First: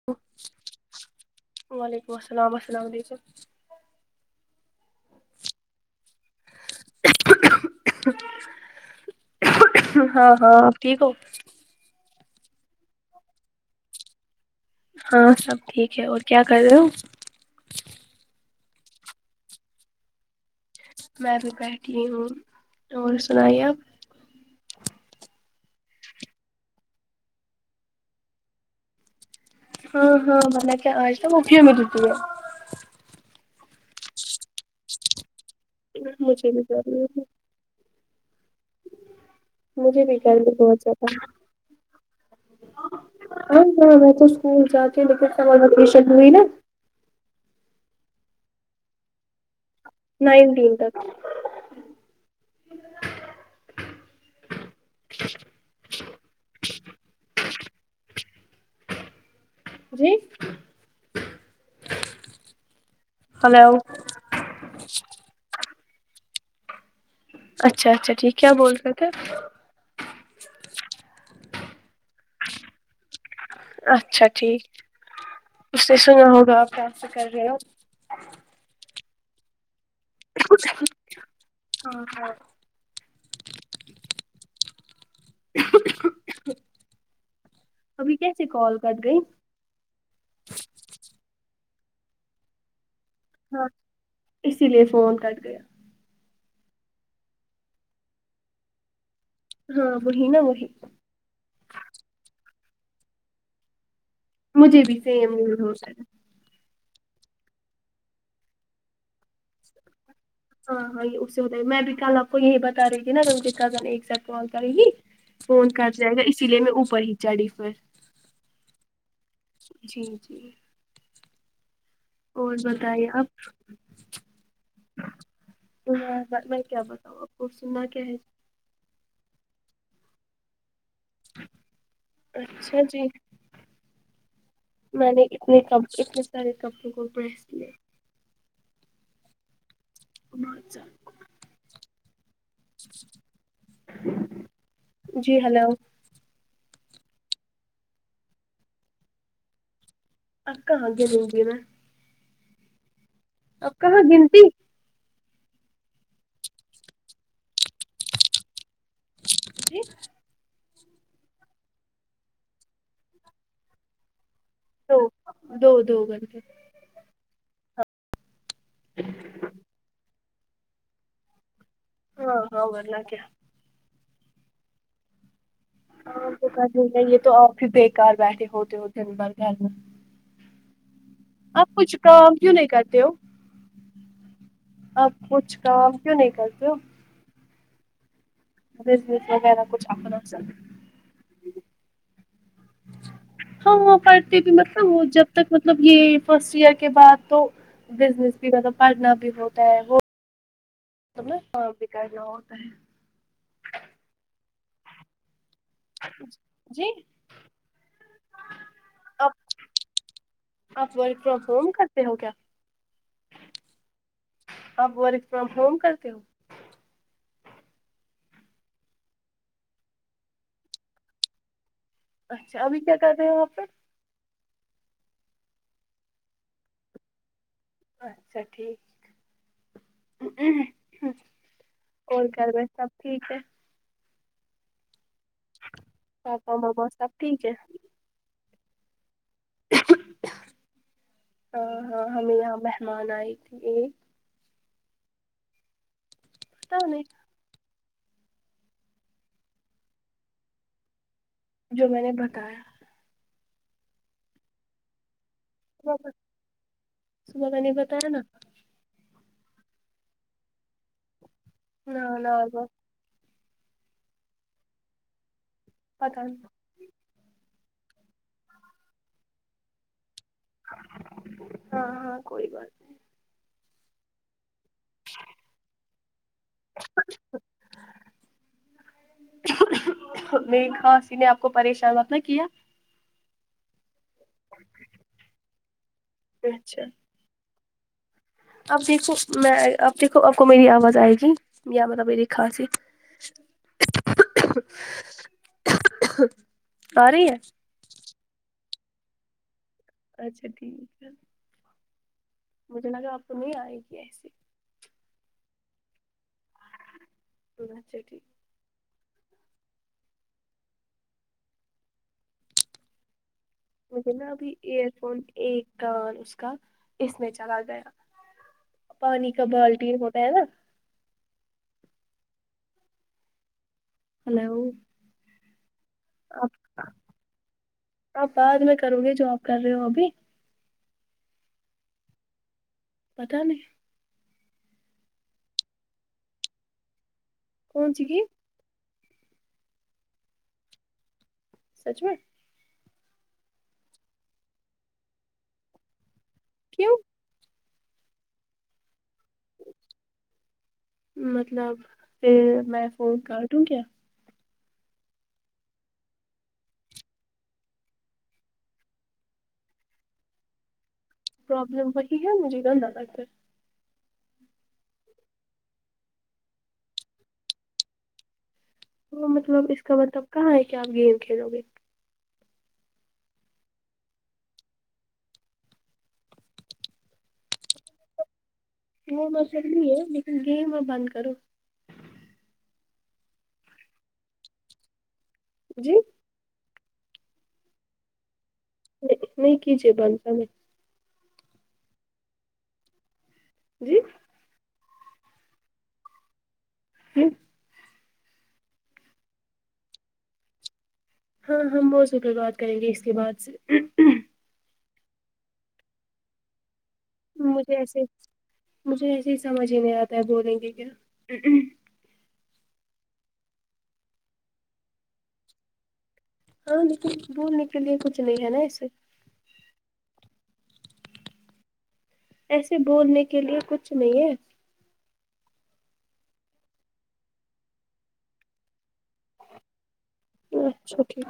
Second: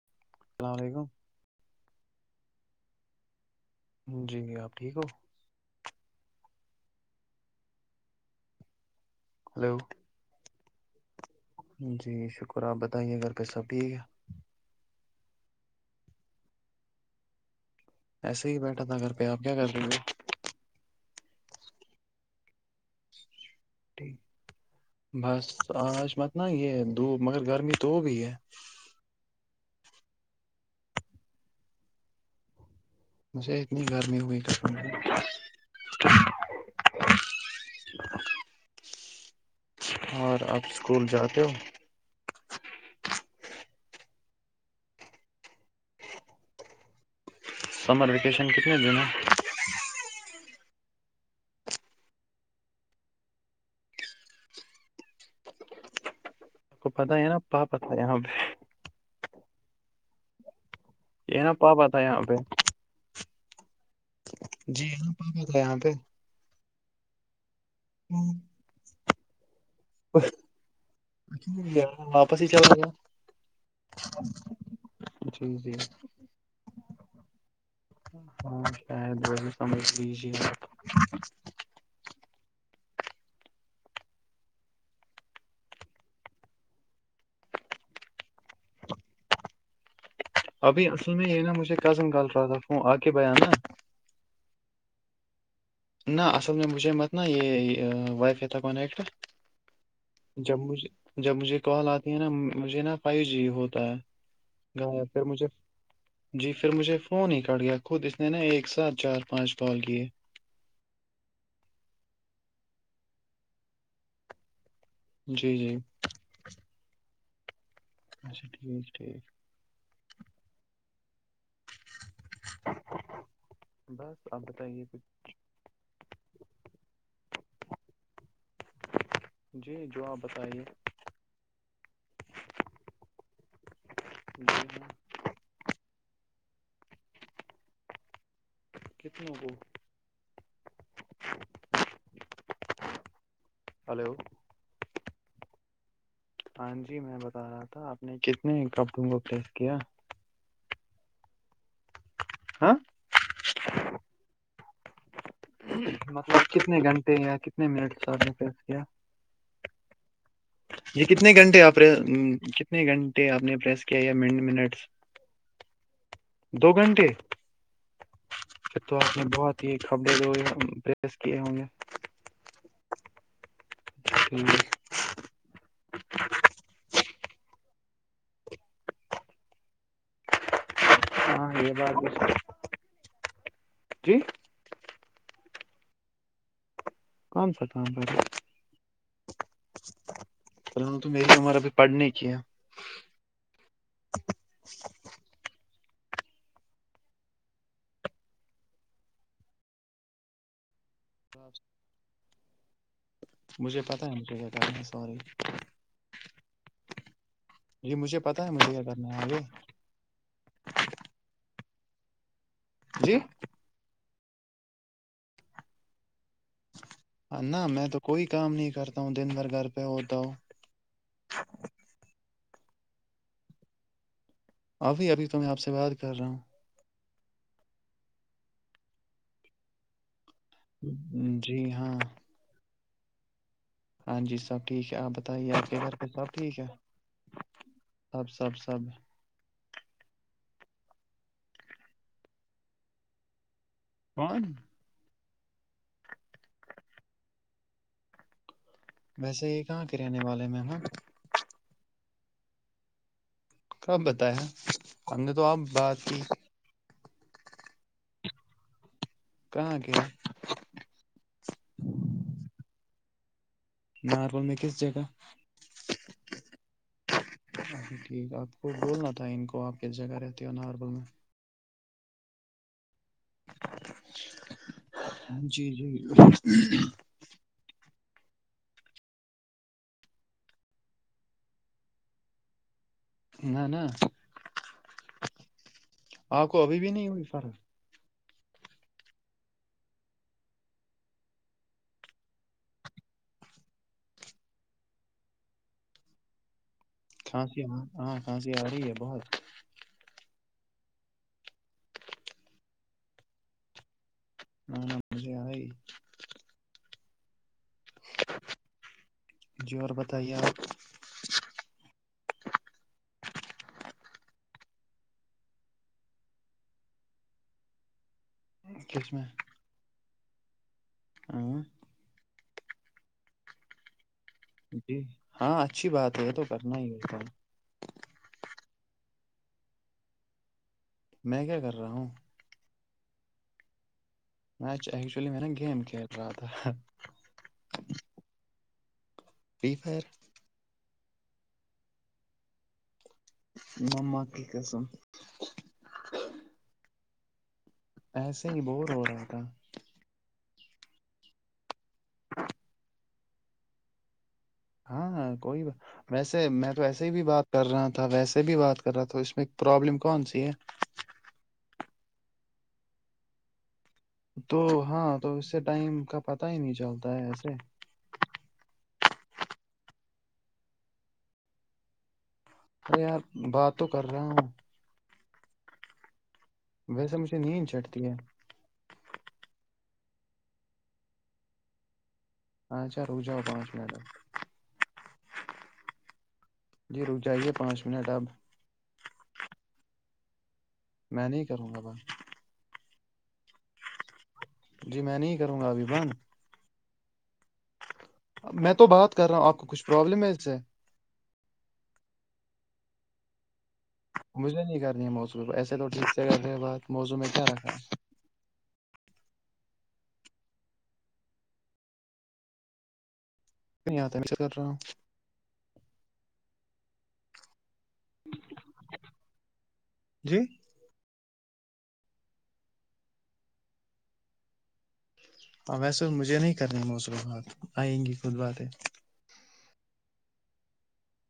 [unintelligible] السلام علیکم وعلیکم السلام السلام علیکم جی جی آپ ٹھیک ہو ہلو ہاں ہاں اپ ٹھیک ہو جی شکر آپ بتائیے گھر پے سب ٹھیک ہے ہاں سب ٹھیک ہے اور کیا کر رہے ہو ایسے ہی بیٹھا تھا گھر پہ آپ کیا کر رہی ہو میں بھی بیٹھی ہوں اور سنائیے اپ بس آج مت نہ یہ دھوپ مگر گرمی تو ہو گئی ہے ہاں ہاں [unintelligible] مجھے اتنی گرمی ہوئی [unintelligible] مجھے بھی گرمی [unintelligible] مجھے اور گرمی آپ بہت زیادہ اسکول جاتے ہو ہاں میں تو اسکول جاتی ہوں لیکن سمر وکیشن ہوئی نا سمر ویکیشن کتنے دن ہیں نائنٹیین تک آپ کو پتہ ہے نا پا پت ہے یہاں پہ جی یہ نا پاپا تھا یہاں پہ ہلو جی ہاں پاپا تھا یہاں پہ اچھا اچھا ٹھیک کیا بول رہے تھے کچھ نہیں یار واپس ہی چلا گیا اچھا ٹھیک جی جی اس نے سنا ہوگا آپ پراپ سے کر رہے ہو ہاں شاید وہی سمجھ لی ہاں ابھی کیسے کال کر گئی ابھی اصل میں یہ ہے نا مجھے کزن کال کر رہا تھا فون آ کے بیان نا ہاں اسی لیے فون کٹ گیا نہ اصل میں مجھے مت ن یہ وائی فائی تھا کا نیٹورک ہاں وہی نا جب وہی مجھے جب مجھے کال آتی ہے نا مجھے نا فائیو جی ہوتا ہے مجھے بھی نہیں پھر سیم مجھے یہی ہوتا ہے جی پھر مجھے فون ہی کٹ گیا خود اس نے نا ایک ساتھ چار پانچ کال کیے ہاں ہاں یہ اس سے ہوتا ائے میں بھی کل آپ کو یہی بتا رہی تھی نا ان کے کزن ایک ساتھ کال کرے گی جی فون جی کٹ جائے گا اسی لیے میں اوپر ہی چڑھی پھر اچھا ٹھیک ٹھیک جی جی اور بتائی آپ بس آپ بتائیے کچھ ہ میں کیا بتاؤں آپ کو سننا کیا ہے جی جو آپ بتائیے اچھا جی [unintelligible] میں نے اتنے ک اتنے سارے کپڑوں کو پریس کیے کتنوں کو ہلو [unintelligible] جی ہلو ہاں جی میں بتا رہا تھا آپ نے کتنے کپڑوں کو پریس کیا [unintelligible] ہاں اور کہاں گنتی مطلب کتنے گھنٹے یا کتنے منٹ [unintelligible] کیا جی یہ کتنے گھنٹے آپ کتنے گھنٹے آپ نے پریس کیا یا منٹ منٹ دو دو دو گھنٹے دو گھنٹے تو آپ نے بہت ہیبرے دو رس کیی عوں گے [unintelligible] ہاں ہاں ورنہ کیا ٹھیک ہاں تو کر گ یہ تو آپ بھی بےیکار بیٹھے ہوتے ہو دیں بھر گھر میں [unintelligible] آپ کچھ بات بھی کام کیوں نہیں کرتے ہو جی آپ کچھ کام کیوں نہیں کرتے ہو کون سا کام کرے بزنس وغیرہ کچھ اپنا سا سلام، تو میری عمر ابھی پڑھنے کی ہے ہاں ہاں پڑھتے بھی مطلب وہ جب تک مطلب یہ فرسٹ ایئر کے بعد تو بزنس بھی مب پڑھنا بھی ہوتا ہے وہ تب نا کام بھی کرنا ہوتا ہے مجھے پتہ ہے ان کہ کیا کہنا ہے سوری جی جی مجھے پتاہ ہے مجھے کیا کرنا ہے آپ آگے آپ ورک فرم ہوم کرتے ہو کیا جی آپ ورک فرم ہوم کرتے ہو اور نہ میں تو کوئی کام نہیں کرتا ہوں دن بھر گھر پہ ہوتا ہوں [inaudible] اچھا ابھی کیا کر رہے ہیں وہاں پہ ابھی ابھی تو میں آپ سے بات کر رہا ہوں اچھا ٹھیک جی ہاں اور گھر میں سب ٹھیک ہے ہاں جی سب ٹھیک ہے آپ بتائیے آپ کے گھر پے سب پاپا ٹھیک ہے ماما سب ٹھیک ہے آپ سب سب ہاں ہاں ہمیں یہاں مہمان آئے تھے کون تا ہو [inaudible] ویسے یہ کہاں کے رہنے والے مہمان جو میں نے بتایا کب بتایا ہم نے تو اب بات صبح کی صبح میں نے بتایا نا کہاں کے ناربل ناربال میں کس جگہ پتہ نہیں ا ٹھیک آپ کو بولنا تھا ان کو آپ کس جگہ رہتی ہونالاربا میں ہاں ہاں کوئی بات جی جی [unintelligible] [inaudible] میری کھانسی نے آپ کو پریشان مت نہ کیا نہ نہ آپ کو ابھی اچھا بھی نہیں ہوئی فرق اب دیکھو میں اب دیکھو آپ کو میری آواز آئے گی میرا مطلب میری کھانسی [inaudible] آ رہی ہے کھانسی ہاں ہاں کھانسی آ رہی ہے بہت اچھا ٹھیک ہے مجھے لگا آپ کو نہیں آئے گی ایسی ہاں مجھے آ ہی تو اچھا ٹھیک جی اور بتائیے آپ مجھے نا ابھی ایئر فون ایک کان اس کا اس میں چلا گیا کس پانی کا بالٹی ہوتا ہے نا اں ہیلو جی ہاں اچھی بات ہے یہ تو کرنا ہی ہوتا ہے آپ بعد میں کرو گے جو آپ کر رہے ہو ابھی میں کیا کر رہا ہوں پتاہ نہیں میںچھا ایکچولی میں نا گیم کھیل رہا تھا کون سی گیم فری فائر سچ میں مما کی قسم کیوں ایسے ہی بور ہو رہا تھا مطلب پھر میں فون کانٹوں کیا ہاں ہاں کوئی ویسے میں تو ایسے ہی بھی بات کر رہا تھا ویسے بھی بات کر رہا تھا اس میں پرابلم کون سی ہے پرابلم وہی ہے مجھے گندہ لگتا ہے تو ہاں تو اس سے ٹائم کا پتا ہی نہیں چلتا ہے ایسے تو مطلب اس کا مطلب کہاں ہے کہ آپ گیم کھیلو گے ارے یار بات تو کر رہا ہوں ویسے مجھے نیند چڑتی ہے وہ میں چری ہی ہے لیکن گیم اب بند کرو اچھا رک جاو پانچ منٹ جی جی رک جائیے پانچ منٹ اب نہیں نہیں کیجے بند ہمیں میں نہیں کروں گا بند جی جی میں نہیں کروں گا ابھی بند [unintelligible] میں تو بات کر رہا ہوں آپ کو کچھ پروابلم ہے اس سے ہاں ہم واٹس اپ بات کریں گے اس کے بعد سے مجھے نہیں کرنی ہے موسم ایسے تو ٹھیک سے کر رہے بات موضوع میں کیا رکھا مجھے ہے ایسے مجھے ایسے ہی سمجھ ہی نہیں آتا ہے بولیں گے کیا نہیں آیا تھا میںس [unintelligible] سے کر رہا ہوں ہاں لیکن بولنے کے لیے کچھ نہیں ہے نا ایسے جی ایسے بولنے کے لیے کچھ نہیں ہے ہاں ویسے مجھے نہیں کرنی موصر بات آئیں گی خود باتیں اچھا ٹھیک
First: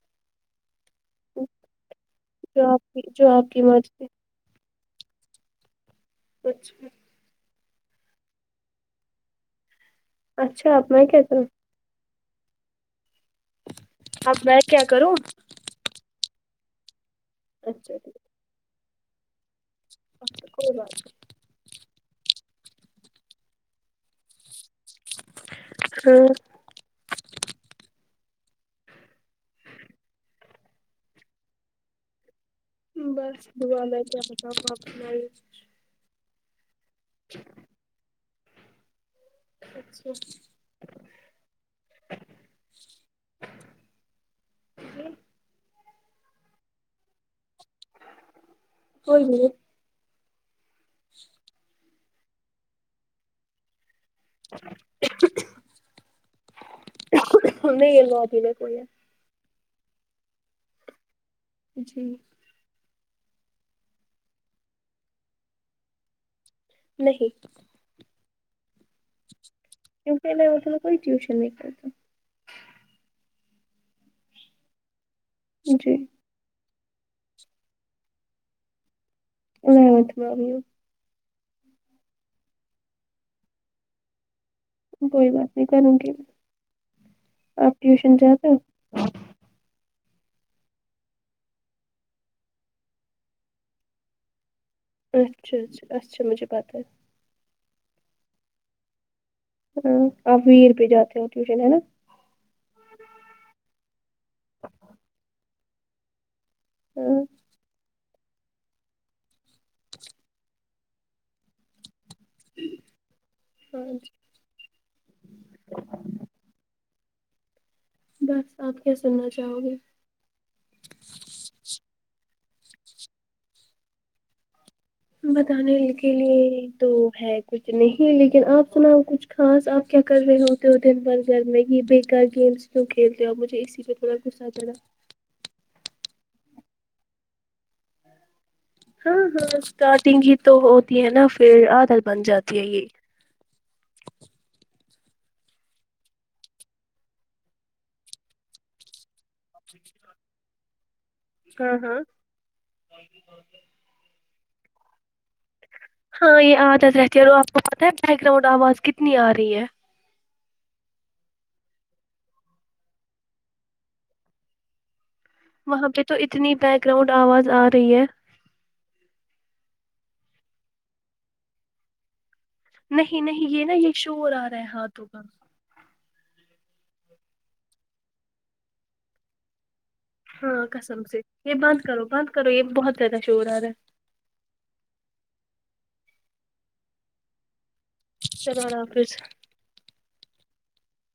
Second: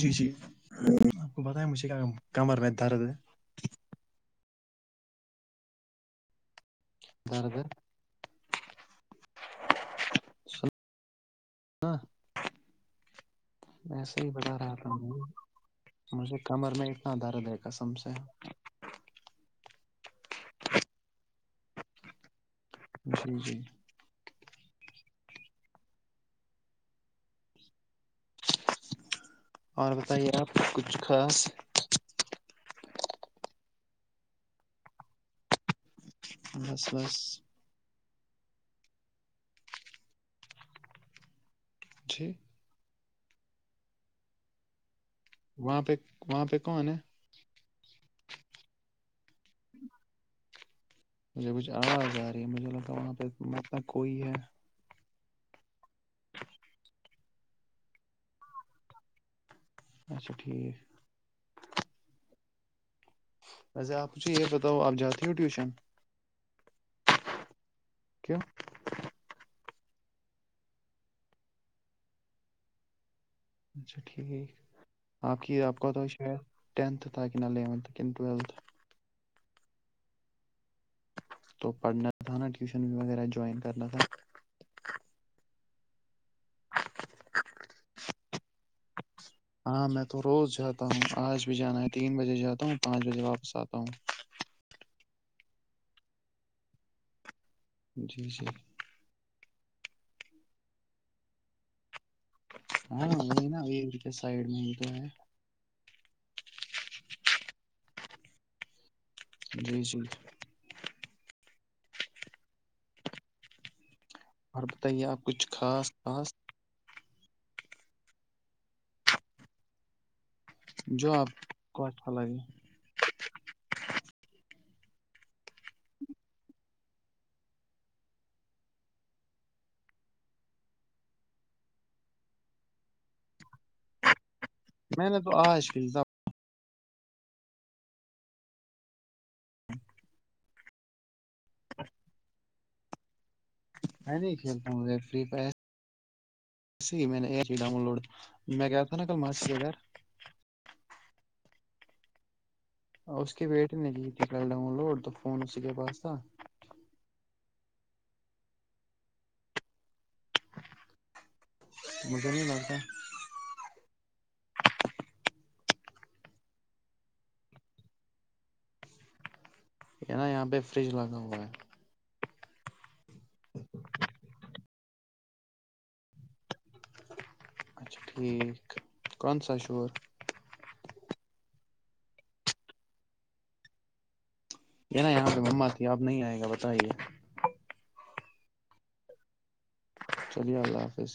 جی جی آپ کو بتائیا مجھے کیا کمر جو میں آپ کی درد ہے جو آپ کی مجتی کچھ [unintelligible] اچھا آپ نی کہتے ہو ہاں ویسے ہی اب بتا میں رہا کیا تھا کروں مجھے کمر میں اتنا درد ہے قسم اچھا سے ٹھیک اچھا کوئی بات نہیں جی جی ہوں اور بتائیے آپ کچھ خاص بس دعا میں کیا بتاؤں آپ ائیچ بس بس اچھا جی جی، وہاں پہ وہاں پہ کون ہے کوئی نہیں مجھے کچھ آ رہا ہے گاڑی میں مجھے لگاتا وہاں پہ مت نہ کوئی ہے نہیں یہ لو ادھیر کوئی ہے اچھا ٹھیک جی ویسے آپ مجھے یہ بتاؤ آپ جاتی ہو ٹیوشن نہیں کیوں کیونکے میں اتنا کوئی ٹیوشن نہیں پڑھتی اچھا ٹھیک آپ کی آپ کا جی تو شاید ٹنتھ تھا کا نہ الیونتھ کن ٹوویلتھ یلونٹھ ٹویلتھ یہ تو پڑھنا تھا نا ٹیوشن وغیرہ جوائن کرنا تھا کوئی بات نہیں کروں گی آپ ٹیوشن جاتے ہو ہاں ہاں میں تو روز جاتا ہوں آج بھی جانا ہے تین بجے جاتا ہوں پانچ بجے واپس آتا ہوں اچھا اچھا اچھا مجھے پتہ ہے جی جی ہون آپ ویر پے جاتے ہو ٹیوشن ہے نہ ہاں وہی نا یہ انکے سائڈ میں ہی تو ہے ہاں جی جی ہاں جی اور بتائیے آپ کچھ خاص خاص بس آپ کیا سننا چاہو گے جو آپ کو اچھا لگے بتانے کے لیے تو ہے کچھ نہیں لیکن آپ سناؤ کچھ خاص آپ کیا کر رہے ہوتے ہو دن بھر گھر میں بے یکار گیمس کیوں کھیلتے ہو آ مجھے اس اس سے تھوڑا غصہ چڑھا میں نے تو آج ہی تو ہاں ہاں اسٹارٹنگ ہی تو ہوتی ہے نا پھر عادت بن جاتی ہے یہ میں نہیں کھیلتا ہوں مجھے فری فائر جی میں نے ای ہی ڈاؤن لوڈ میں کیا تھا نا کل ماسی کے گھر ہاں ہاں اور اس کی بیٹی نے کی [unintelligible] ڈون لوڈ فون اسی کے پاس تھا ہاں یہ عادت رہتی ہے اور آپ کو پتہ ہے بیک گراؤنڈ آواز کتنی آ رہی ہے مجھے نہیں لگتا وہاں پہ تو اتنی بیک گراؤنڈ آواز آ رہی ہے یہاں یہاں پہ فریج بند ہو گیا ہیں نہیں نہیں یہ نا یہ شور آ رہا ہے ہاتھوں کا اچھا ٹھیک کون سا شور ہاں قسم سے یہ بند کرو بند کرو یہ بہت زیادہ شور ارہا ہے یہ نا یہاں پہ مما تھی آپ نہیں آئے گا بتائیے چلو اللہ حافظ چلیے اللہ حافظ